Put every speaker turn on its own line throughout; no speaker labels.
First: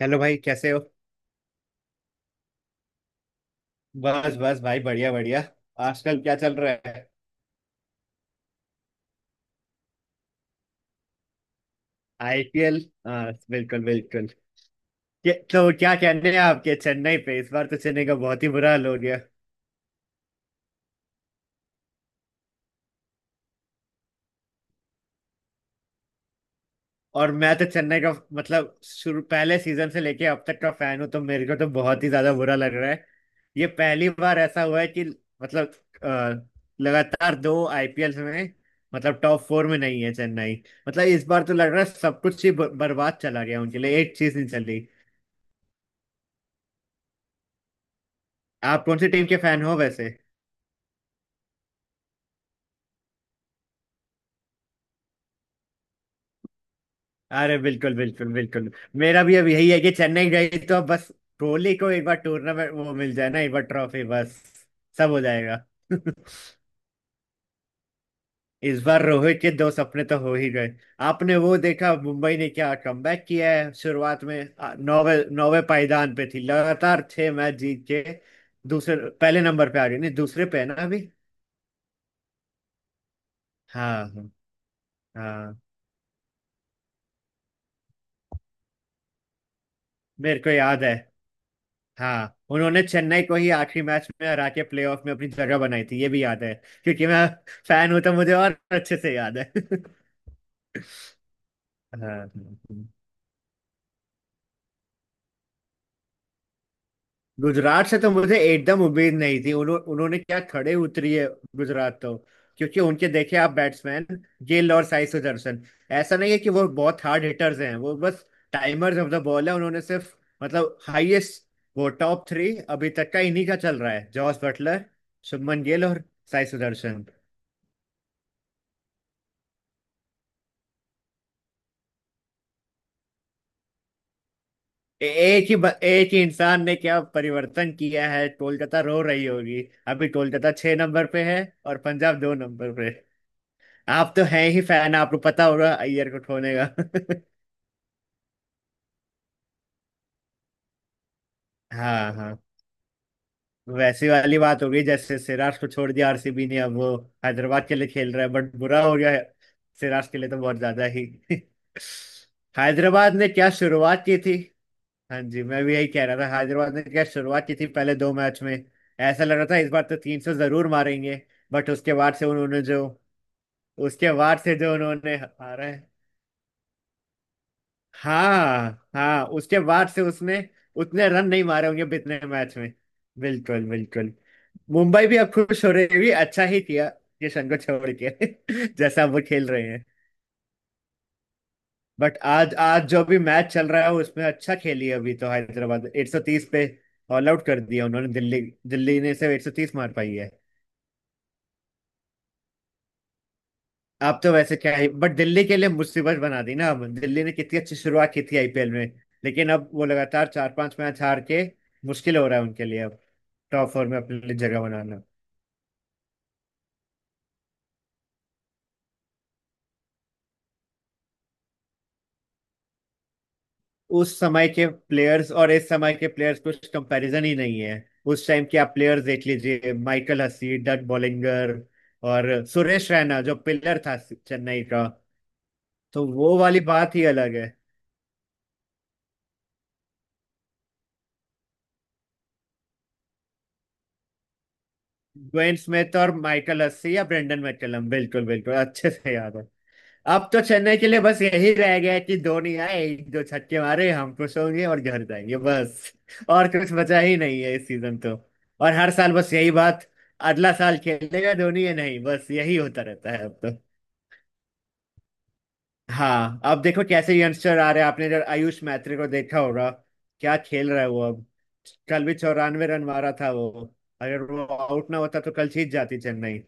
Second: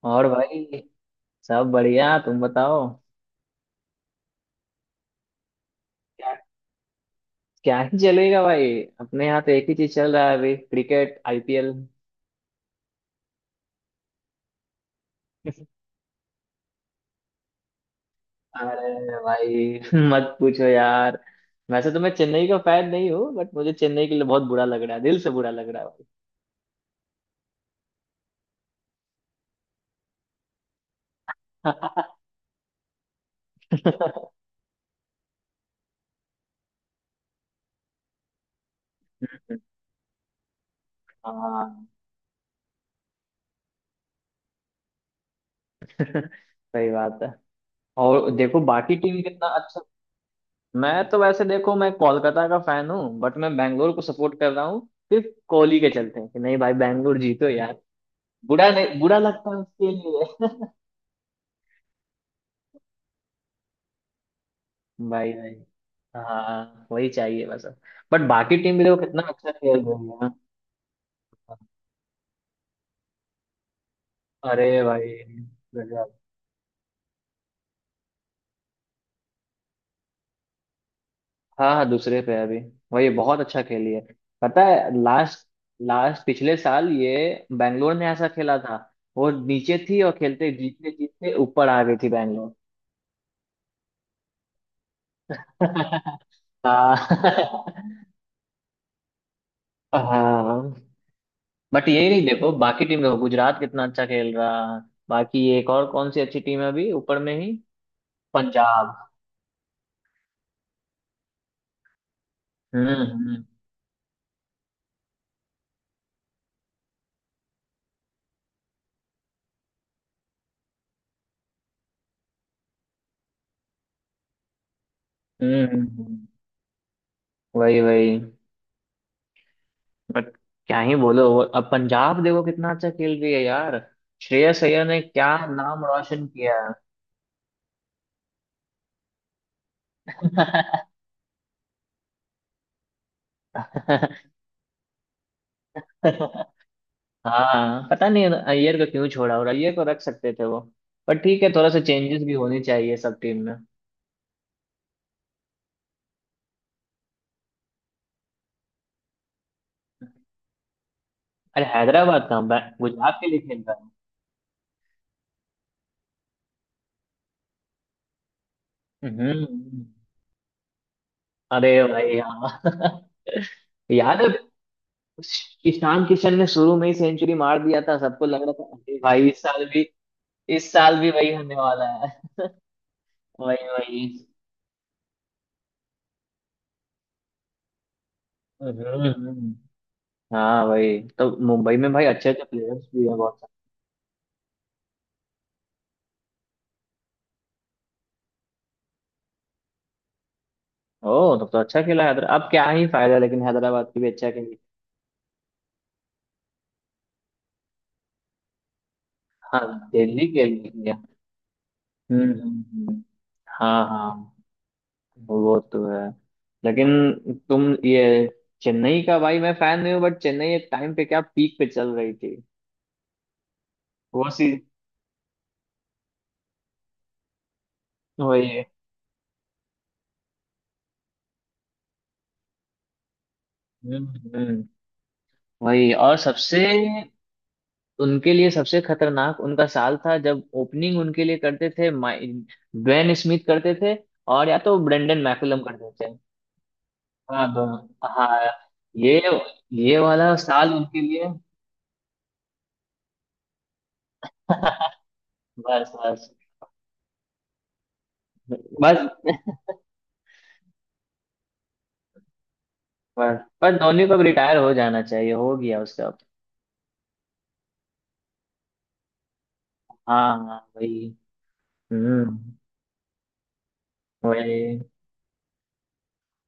Hello
और
भाई कैसे हो।
भाई, सब बढ़िया, तुम बताओ।
बस बस भाई बढ़िया बढ़िया। आजकल
क्या?
क्या चल रहा है।
क्या ही चलेगा भाई। अपने यहाँ तो एक ही चीज चल रहा है अभी, क्रिकेट, आईपीएल।
आईपीएल हाँ बिल्कुल बिल्कुल। तो क्या कहने हैं आपके चेन्नई पे। इस बार तो चेन्नई का बहुत ही बुरा हाल हो गया।
अरे भाई मत पूछो यार। वैसे तो मैं चेन्नई का फैन नहीं हूँ बट मुझे चेन्नई के लिए बहुत बुरा लग रहा है, दिल से बुरा लग रहा है भाई।
और मैं तो चेन्नई का मतलब शुरू पहले सीजन से लेके अब तक का फैन हूँ, तो मेरे को तो बहुत ही ज्यादा बुरा लग रहा है। ये पहली बार ऐसा हुआ है कि मतलब अ, लगातार दो आईपीएल में मतलब टॉप फोर में नहीं है चेन्नई। मतलब इस बार तो लग रहा
हाँ।
है सब कुछ ही बर्बाद चला गया, उनके लिए एक चीज नहीं चली।
सही बात है। और देखो
आप
बाकी
कौन सी
टीम
टीम के
कितना
फैन हो
अच्छा।
वैसे।
मैं तो वैसे देखो, मैं कोलकाता का फैन हूँ बट मैं बैंगलोर को सपोर्ट कर रहा हूँ, सिर्फ कोहली के चलते हैं कि नहीं भाई बैंगलोर जीतो।
अरे बिल्कुल बिल्कुल
बुरा
बिल्कुल।
नहीं, बुरा
मेरा भी अब
लगता है
यही है कि
उसके
चेन्नई
लिए।
गई तो अब बस कोहली को एक बार टूर्नामेंट वो मिल जाए ना, एक बार ट्रॉफी बस सब हो
भाई भाई।
जाएगा।
हाँ वही चाहिए बस। बट बाकी टीम
इस
भी देखो
बार
कितना
रोहित के
अच्छा
दो
खेल
सपने
रही
तो
है ना।
हो ही गए। आपने वो देखा मुंबई ने क्या कमबैक किया है, शुरुआत में
अरे भाई
नौवे नौवे
गजब।
पायदान पे थी, लगातार 6 मैच जीत के दूसरे पहले नंबर पे आ गई। नहीं दूसरे पे है ना अभी।
हाँ हाँ, दूसरे पे है अभी। वही बहुत अच्छा खेली है।
हाँ हाँ।
पता है लास्ट,
हाँ,
लास्ट पिछले साल ये बैंगलोर ने ऐसा खेला था, वो नीचे थी और
मेरे
खेलते
को याद
जीतते
है।
जीतते ऊपर आ गई थी
हाँ
बैंगलोर।
उन्होंने चेन्नई को ही आखिरी मैच में हरा के प्लेऑफ में अपनी जगह बनाई थी, ये भी याद है। क्योंकि मैं
हाँ
फैन हूं तो मुझे और अच्छे से याद है।
हाँ। बट यही नहीं,
हाँ।
देखो बाकी टीम देखो, गुजरात कितना अच्छा खेल रहा है। बाकी एक और कौन सी अच्छी टीम है अभी ऊपर में ही?
गुजरात से तो मुझे एकदम
पंजाब।
उम्मीद नहीं थी, उन्होंने क्या खड़े उतरी है। गुजरात तो क्योंकि उनके देखे
हम्म।
आप बैट्समैन गिल और साई सुदर्शन। ऐसा नहीं है कि वो बहुत हार्ड हिटर्स हैं, वो बस टाइमर्स ऑफ द बॉल है, उन्होंने सिर्फ मतलब हाईएस्ट वो टॉप थ्री अभी तक का इन्हीं का चल रहा है, जॉस बटलर, शुभमन गिल और
हम्म।
साई सुदर्शन।
वही वही। बट क्या ही बोलो अब पंजाब देखो कितना अच्छा खेल रही है यार, श्रेयस अय्यर ने क्या
एक ही
नाम
एक ही
रोशन किया।
इंसान ने क्या परिवर्तन किया है, कोलकाता रो रही होगी। अभी कोलकाता 6 नंबर पे है और पंजाब 2 नंबर पे। आप तो हैं ही फैन, आपको पता होगा अय्यर को खोने का।
हाँ, पता नहीं अय्यर को क्यों छोड़ा, और अय्यर को रख सकते थे वो। पर ठीक है, थोड़ा सा
हाँ
चेंजेस भी
हाँ।
होने चाहिए सब टीम में।
वैसी वाली बात हो गई जैसे सिराज को छोड़ दिया आरसीबी ने, अब वो हैदराबाद के लिए खेल रहा है बट बुरा हो गया है, सिराज के लिए तो बहुत ज्यादा ही।
अरे हैदराबाद का,
हैदराबाद
गुजरात
ने
के लिए
क्या
खेल रहा है।
शुरुआत की थी। हाँ जी मैं भी यही कह रहा था, हैदराबाद ने क्या शुरुआत की थी पहले दो मैच में।
हम्म
ऐसा लग
हम्म,
रहा था इस बार
हम्म।
तो 300 जरूर मारेंगे। बट
अरे
उसके बाद
भाई
से उन्होंने जो,
हाँ
उसके
याद है।
बाद से जो उन्होंने हारा है।
ईशान किशन ने शुरू में ही सेंचुरी मार दिया था, सबको लग रहा था
हाँ
अरे
हाँ
भाई इस
उसके
साल भी,
बाद से उसने
इस साल
उतने
भी
रन
वही
नहीं
होने
मारे होंगे
वाला है।
कितने मैच में।
वही
बिल्कुल
वही।
बिल्कुल। मुंबई भी अब खुश हो रही है, भी अच्छा ही किया किशन को छोड़ के। जैसा
हम्म,
वो खेल
हम्म।
रहे हैं।
हाँ भाई, तो मुंबई में भाई
बट
अच्छे अच्छे
आज
प्लेयर्स
आज जो
भी है
भी
बहुत
मैच चल रहा है उसमें अच्छा खेली, अभी तो हैदराबाद 130 पे ऑल आउट कर दिया उन्होंने दिल्ली। दिल्ली ने सिर्फ 130 मार पाई है।
सारे। ओ तब तो अच्छा खेला हैदराबाद, अब क्या ही फायदा, लेकिन हैदराबाद की भी
आप
अच्छा
तो
खेली।
वैसे क्या है बट दिल्ली के लिए मुसीबत बना दी ना, अब दिल्ली ने कितनी अच्छी शुरुआत की थी आईपीएल में, लेकिन
हाँ,
अब वो
दिल्ली
लगातार चार
खेल
पांच
रही है।
मैच हार के मुश्किल
हम्म
हो रहा है
हम्म,
उनके लिए
हम्म।
टॉप
हाँ
फोर में अपने लिए
हाँ,
जगह बनाना।
वो तो है। लेकिन तुम ये, चेन्नई का भाई मैं फैन नहीं हूँ बट चेन्नई एक टाइम पे क्या पीक पे चल रही थी।
उस
वो सी,
समय के प्लेयर्स और इस समय के प्लेयर्स कुछ कंपैरिजन ही नहीं है। उस टाइम
वही
के
है।
आप प्लेयर्स देख लीजिए, माइकल हसी, डट बॉलिंगर और सुरेश रैना जो पिलर था
हम्म
चेन्नई
हम्म,
का,
वही
तो
और
वो वाली
सबसे,
बात ही अलग है।
उनके लिए सबसे खतरनाक उनका साल था जब ओपनिंग उनके लिए करते थे ड्वेन स्मिथ करते थे, और या तो ब्रेंडन
ग्वेन
मैकुलम करते
स्मिथ और
थे।
माइकल हसी या ब्रेंडन
हाँ दोनों।
मैकलम, बिल्कुल
हाँ।
बिल्कुल अच्छे से
ये
याद है।
ये
अब
वाला
तो
साल
चेन्नई के लिए
उनके
बस
लिए।
यही रह गया है कि धोनी आए, एक दो छक्के मारे, हम खुश होंगे और घर जाएंगे
बस
बस।
बस।
और कुछ बचा ही नहीं है इस सीजन तो। और हर
बस
साल बस यही बात, अगला साल खेलेगा धोनी या नहीं, बस यही होता रहता है अब
बस,
तो।
पर धोनी को अब रिटायर हो जाना चाहिए, हो गया उसका।
हाँ अब देखो कैसे यंगस्टर आ रहे हैं, आपने जब आयुष मैत्री को देखा होगा,
हाँ
क्या
हाँ,
खेल रहा है वो।
वही।
अब कल भी
हम्म,
94 रन मारा था वो, अगर वो
वही
आउट ना होता तो कल जीत जाती चेन्नई।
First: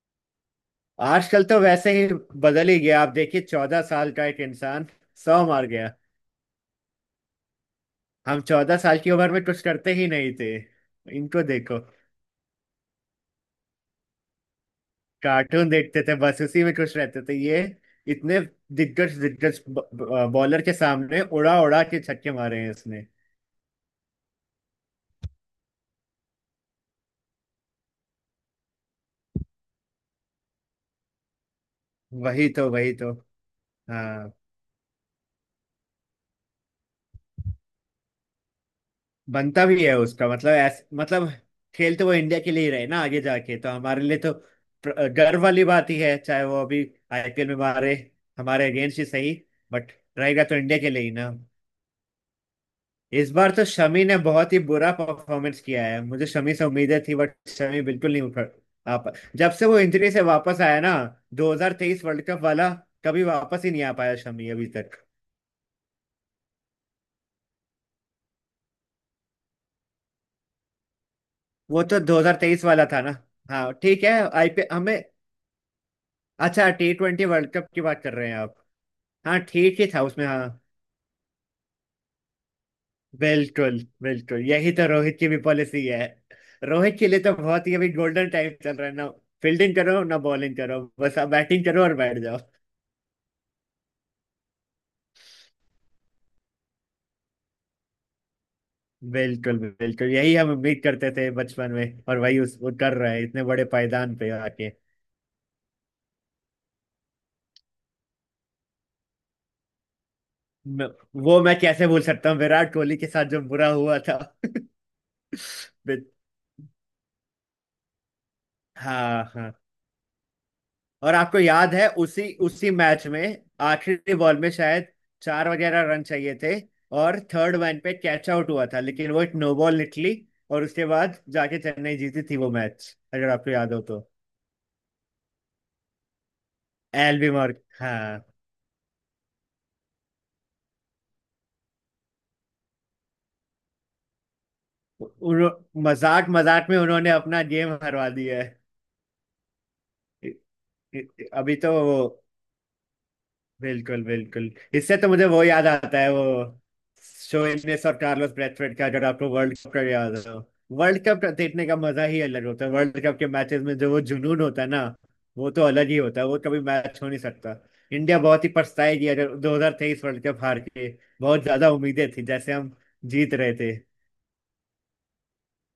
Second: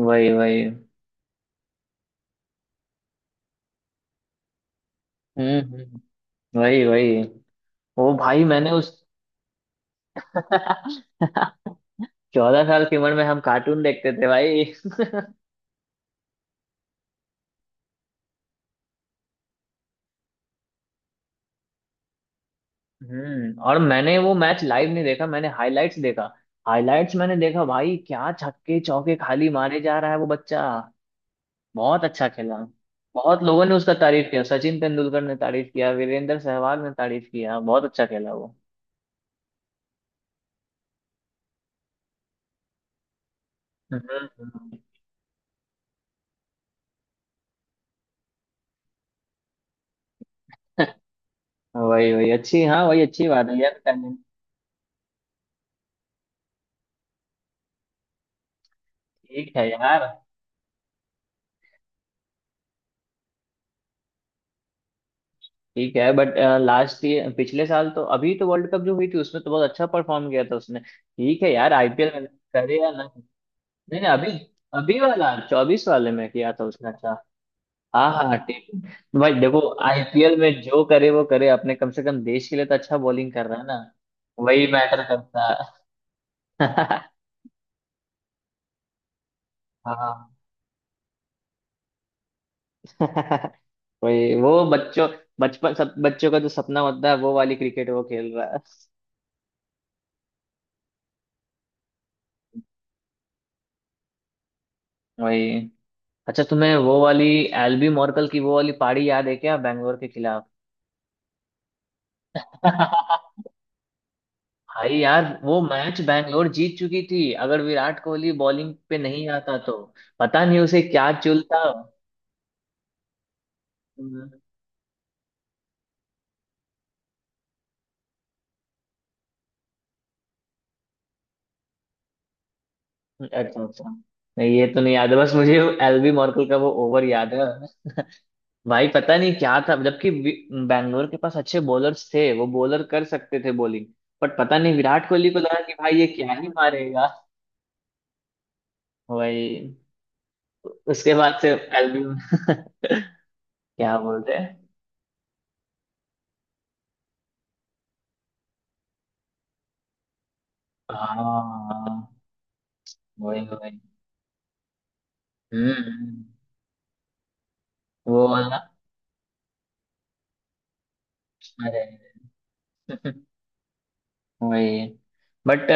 वही। वही।
आजकल तो वैसे ही बदल ही गया, आप देखिए 14 साल का एक इंसान सौ
हम्म
मार गया
हम्म, वही वही। ओ
हम
भाई, मैंने
चौदह
उस
साल की उम्र में कुछ करते ही नहीं थे, इनको देखो।
14 साल की उम्र में हम कार्टून देखते थे भाई।
कार्टून देखते थे बस, उसी में खुश रहते थे, ये इतने दिग्गज दिग्गज बॉलर के सामने उड़ा उड़ा के छक्के मारे हैं इसने।
और मैंने वो मैच लाइव नहीं देखा, मैंने हाइलाइट्स देखा। हाइलाइट्स मैंने देखा भाई, क्या छक्के चौके खाली मारे जा रहा है वो बच्चा। बहुत अच्छा
वही
खेला।
तो वही तो।
बहुत लोगों ने उसका तारीफ
हाँ
किया, सचिन तेंदुलकर ने तारीफ किया, वीरेंद्र सहवाग ने तारीफ किया, बहुत अच्छा खेला वो।
बनता भी है उसका मतलब मतलब खेल तो वो इंडिया के लिए ही रहे ना आगे जाके, तो हमारे लिए
हम्म
तो
हम्म।
गर्व वाली बात ही है, चाहे वो अभी आईपीएल में मारे हमारे अगेंस्ट ही सही, बट रहेगा तो इंडिया के लिए ही ना।
वही वही अच्छी, हाँ वही अच्छी
इस
बात
बार
है
तो
यार,
शमी ने
टैलेंट।
बहुत ही बुरा परफॉर्मेंस किया है, मुझे शमी से उम्मीदें थी बट शमी बिल्कुल नहीं उठ आ पा, जब
ठीक
से
है
वो
यार।
इंजरी से वापस आया ना, 2023 वर्ल्ड कप वाला, कभी वापस ही नहीं आ पाया शमी अभी तक।
ठीक है बट लास्ट, ये पिछले साल तो अभी तो वर्ल्ड कप जो हुई थी उसमें तो बहुत अच्छा परफॉर्म किया था उसने, ठीक है यार
वो तो
आईपीएल में
2023
करे
वाला
या
था
ना।
ना।
नहीं
हाँ ठीक
नहीं
है
अभी,
आईपीएल हमें।
अभी वाला 24 वाले में किया था
अच्छा
उसने
टी
अच्छा।
ट्वेंटी वर्ल्ड कप की बात
हाँ
कर रहे हैं
हाँ,
आप।
ठीक है। भाई
हाँ
देखो,
ठीक ही था उसमें
आईपीएल
हाँ।
में जो करे वो करे, अपने कम से कम देश के लिए तो अच्छा बॉलिंग कर रहा है
बिल्कुल
ना।
बिल्कुल,
वही
यही तो
मैटर
रोहित की भी
करता
पॉलिसी है। रोहित
है।
के लिए तो बहुत ही अभी गोल्डन टाइम चल रहा है ना, फील्डिंग करो ना
हाँ
बॉलिंग करो, बस आप बैटिंग करो और बैठ जाओ।
वही, वो बच्चों, बचपन सब बच्चों का जो सपना होता है वो वाली क्रिकेट वो खेल रहा है।
बिल्कुल बिल्कुल, यही हम उम्मीद करते थे बचपन में, और वही उस वो कर रहे हैं इतने बड़े पायदान पे आके।
वही। अच्छा तुम्हें वो वाली, एल्बी मॉर्कल की वो वाली पारी याद है क्या, बैंगलोर के खिलाफ?
म- वो मैं कैसे भूल सकता हूँ, विराट कोहली के साथ जो बुरा हुआ था।
भाई यार वो मैच
बि-
बैंगलोर जीत चुकी थी, अगर विराट कोहली बॉलिंग पे
हाँ
नहीं
हाँ।
आता तो। पता नहीं उसे क्या
और आपको
चूलता।
याद है उसी उसी मैच में आखिरी
हम्म।
बॉल में शायद चार वगैरह रन चाहिए थे, और थर्ड मैन पे कैच आउट हुआ था, लेकिन वो एक नो बॉल निकली, और उसके बाद जाके चेन्नई जीती थी वो मैच, अगर आपको
अच्छा
याद हो
अच्छा,
तो।
नहीं ये तो नहीं याद है, बस मुझे एलबी मॉर्कल का वो ओवर
एल बी
याद है।
मार्क हाँ।
भाई पता नहीं क्या था, जबकि बैंगलोर के पास अच्छे बॉलर्स थे, वो बॉलर कर सकते थे बॉलिंग, बट पता नहीं विराट कोहली को
उन्हों-
लगा कि भाई ये
मजाक
क्या ही
मजाक में
मारेगा।
उन्होंने अपना गेम हरवा दिया है।
वही।
इ-
उसके बाद से,
अभी तो वो
एल्बम क्या
बिल्कुल
बोलते
बिल्कुल।
हैं।
इससे तो मुझे वो याद आता है, वो शो इनेस और कार्लोस ब्रैथवेट का, अगर आपको वर्ल्ड कप का याद हो। वर्ल्ड कप देखने का मजा ही
हाँ
अलग होता है, वर्ल्ड कप के
वही
मैचेस में
वही।
जो वो जुनून होता है ना, वो तो अलग ही होता
हम्म
है, वो कभी मैच हो नहीं सकता। इंडिया
वो
बहुत ही
वाला।
पछताएगी अगर 2023 वर्ल्ड कप हार के, बहुत ज्यादा
अरे
उम्मीदें थी जैसे हम जीत रहे थे।
वही। बट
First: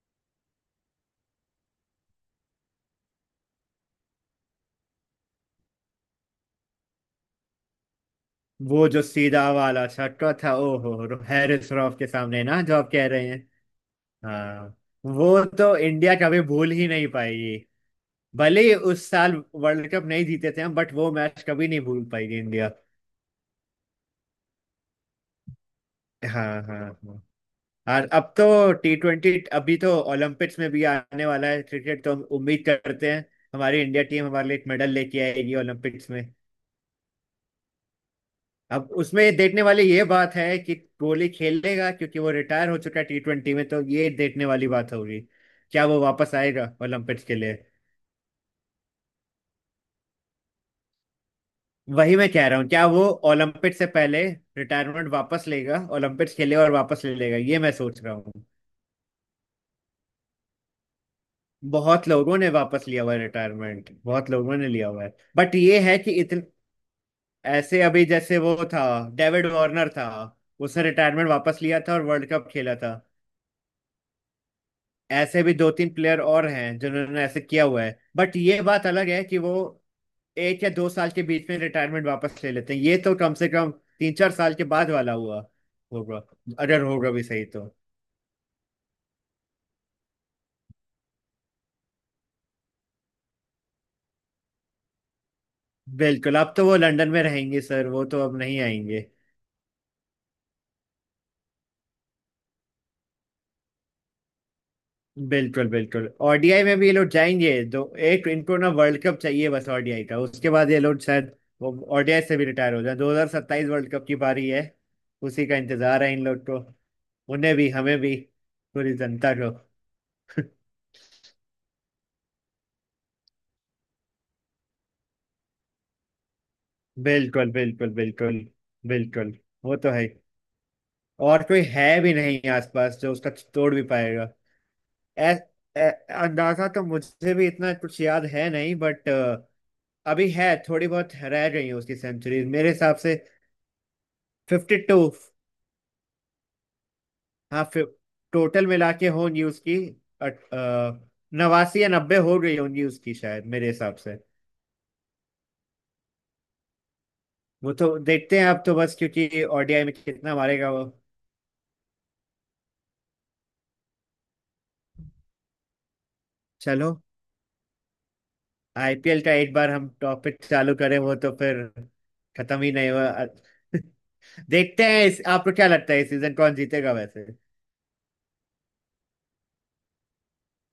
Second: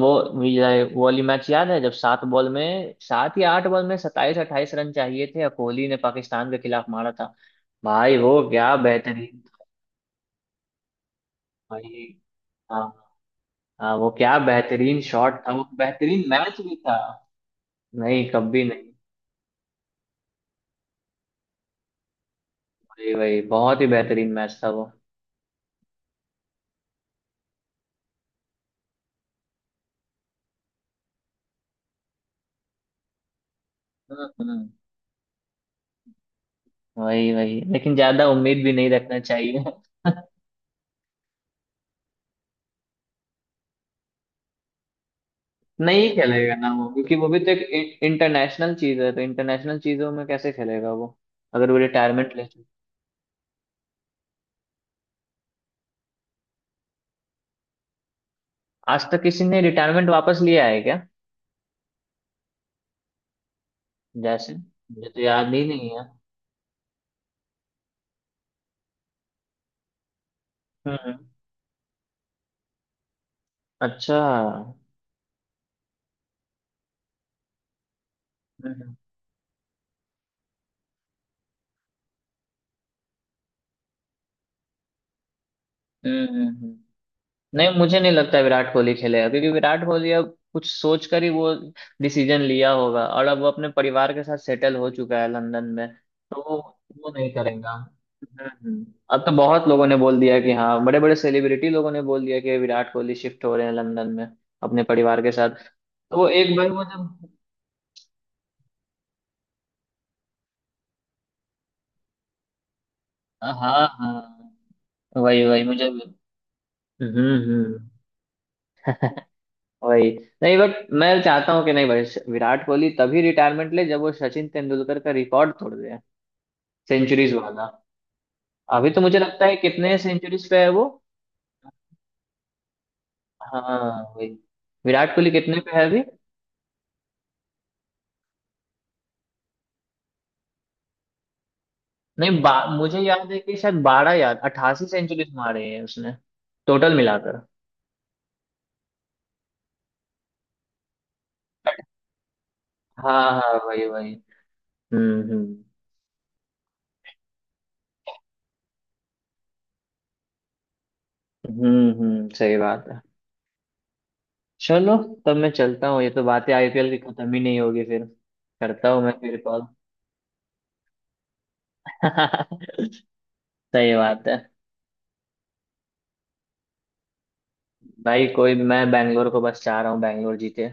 वो ये वो वाली मैच याद है जब 7 बॉल में, 7 या 8 बॉल में 27 28 रन चाहिए थे और कोहली ने पाकिस्तान के खिलाफ मारा था? भाई वो क्या
वो जो
बेहतरीन
सीधा
था।
वाला छक्का था ओहो, हैरिस रॉफ
भाई
के सामने ना जो
हाँ
आप कह रहे हैं।
हाँ, वो क्या
हाँ।
बेहतरीन शॉट
वो
था, वो
तो इंडिया
बेहतरीन
कभी
मैच
भूल
भी
ही
था।
नहीं पाएगी,
नहीं,
भले
कभी
ही
नहीं।
उस साल वर्ल्ड कप नहीं जीते थे हम, बट वो मैच कभी नहीं भूल पाएगी इंडिया।
वही वही, बहुत ही बेहतरीन मैच था वो।
हाँ हाँ हाँ। और अब तो टी ट्वेंटी अभी तो ओलंपिक्स में भी आने वाला है क्रिकेट, तो हम उम्मीद करते हैं हमारी इंडिया टीम
हम्म
हमारे लिए एक
हम्म।
मेडल लेके आएगी ओलंपिक्स में।
वही वही, लेकिन ज्यादा उम्मीद भी
अब
नहीं रखना
उसमें देखने
चाहिए।
वाली ये बात है कि कोहली खेलेगा, क्योंकि वो रिटायर हो चुका है टी ट्वेंटी में, तो ये देखने वाली बात होगी क्या वो
नहीं
वापस
खेलेगा ना
आएगा
वो, क्योंकि
ओलंपिक्स
वो
के
भी तो
लिए।
एक इंटरनेशनल चीज है, तो इंटरनेशनल चीजों में कैसे खेलेगा वो, अगर वो
वही मैं
रिटायरमेंट ले
कह रहा
चुका।
हूँ क्या वो ओलंपिक से पहले रिटायरमेंट वापस लेगा, ओलंपिक्स खेलेगा और वापस ले लेगा, ये मैं सोच रहा हूँ।
आज तक किसी ने रिटायरमेंट वापस लिया है क्या?
बहुत लोगों ने वापस लिया हुआ है रिटायरमेंट, बहुत
जैसे
लोगों ने लिया हुआ
मुझे
है,
तो याद
बट
ही
ये
नहीं
है
है।
कि इतने ऐसे अभी, जैसे वो था डेविड वार्नर था, उसने
हम्म,
रिटायरमेंट वापस लिया था और वर्ल्ड कप खेला था।
अच्छा हम्म।
ऐसे भी दो तीन प्लेयर और हैं जिन्होंने ऐसे किया हुआ है, बट ये बात
हम्म
अलग है कि वो एक या दो साल के बीच में रिटायरमेंट वापस ले लेते हैं, ये तो कम से कम 3-4 साल के बाद वाला हुआ होगा
हम्म, हम्म, हम्म।
अगर होगा भी सही तो।
नहीं मुझे नहीं लगता विराट कोहली खेलेगा, क्योंकि विराट कोहली अब कुछ सोच कर ही वो डिसीजन लिया होगा, और अब वो अपने परिवार के साथ सेटल हो चुका है लंदन में।
बिल्कुल
तो
अब
वो
तो वो लंदन
वो
में
नहीं
रहेंगे
करेगा।
सर, वो तो अब नहीं
हम्म।
आएंगे।
अब तो बहुत लोगों ने बोल दिया कि हाँ, बड़े बड़े सेलिब्रिटी लोगों ने बोल दिया कि विराट कोहली शिफ्ट हो रहे हैं लंदन में, अपने परिवार के साथ।
बिल्कुल बिल्कुल,
तो वो एक
ओडीआई
बार
में
वो
भी ये लोग
जब।
जाएंगे दो, एक इनको ना वर्ल्ड कप चाहिए बस ओडीआई का, उसके बाद ये लोग शायद ओडीआई से भी रिटायर हो जाए, 2027
हाँ
वर्ल्ड कप की
हाँ
बारी है,
वही
उसी का
वही, मुझे
इंतजार है
भी।
इन लोग को, उन्हें भी
हम्म।
हमें भी पूरी जनता को।
वही। नहीं बट मैं चाहता हूँ कि नहीं भाई, विराट कोहली तभी रिटायरमेंट ले जब वो सचिन तेंदुलकर का रिकॉर्ड तोड़ दे, सेंचुरीज
बिल्कुल
वाला।
बिल्कुल बिल्कुल
अभी तो मुझे
बिल्कुल।
लगता है
वो तो
कितने
है ही।
सेंचुरीज पे है वो?
और कोई है भी नहीं आसपास जो उसका तोड़ भी
हाँ वही।
पाएगा।
विराट कोहली
ऐ,
कितने पे है
ऐ,
अभी?
अंदाजा तो मुझे भी इतना कुछ याद है नहीं, बट अभी है थोड़ी बहुत रह गई है उसकी
नहीं
सेंचुरीज
बा,
मेरे हिसाब
मुझे
से।
याद है कि शायद 12 याद
फिफ्टी
88
टू
सेंचुरीज मारे हैं उसने, टोटल मिलाकर।
हाँ टोटल मिला के होंगी उसकी। अट- अ, 89 या 90 हो गई होंगी उसकी
हाँ
शायद
हाँ
मेरे
वही
हिसाब
वही।
से।
हम्म।
वो तो देखते हैं, आप तो बस क्योंकि ओडीआई में कितना मारेगा वो।
हम्म, सही बात है। चलो, तब मैं चलता हूँ, ये तो बातें आईपीएल
चलो
की खत्म ही नहीं होगी फिर। करता हूँ मैं
आईपीएल का
फिर
एक
कॉल।
बार हम टॉपिक चालू करें वो तो फिर खत्म ही नहीं हुआ।
सही बात है।
देखते हैं इस, आपको क्या लगता है इस सीजन कौन जीतेगा वैसे।
भाई कोई, मैं बैंगलोर को बस चाह रहा हूँ, बैंगलोर जीते।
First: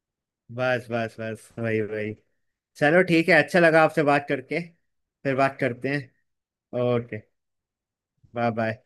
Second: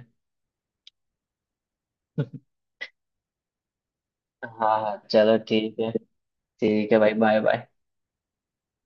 बस बस बस वही वही। चलो ठीक है, अच्छा लगा आपसे बात करके।
हाँ हाँ
फिर
चलो
बात
ठीक
करते
है।
हैं।
ठीक है भाई,
okay,
bye bye.
Bye bye.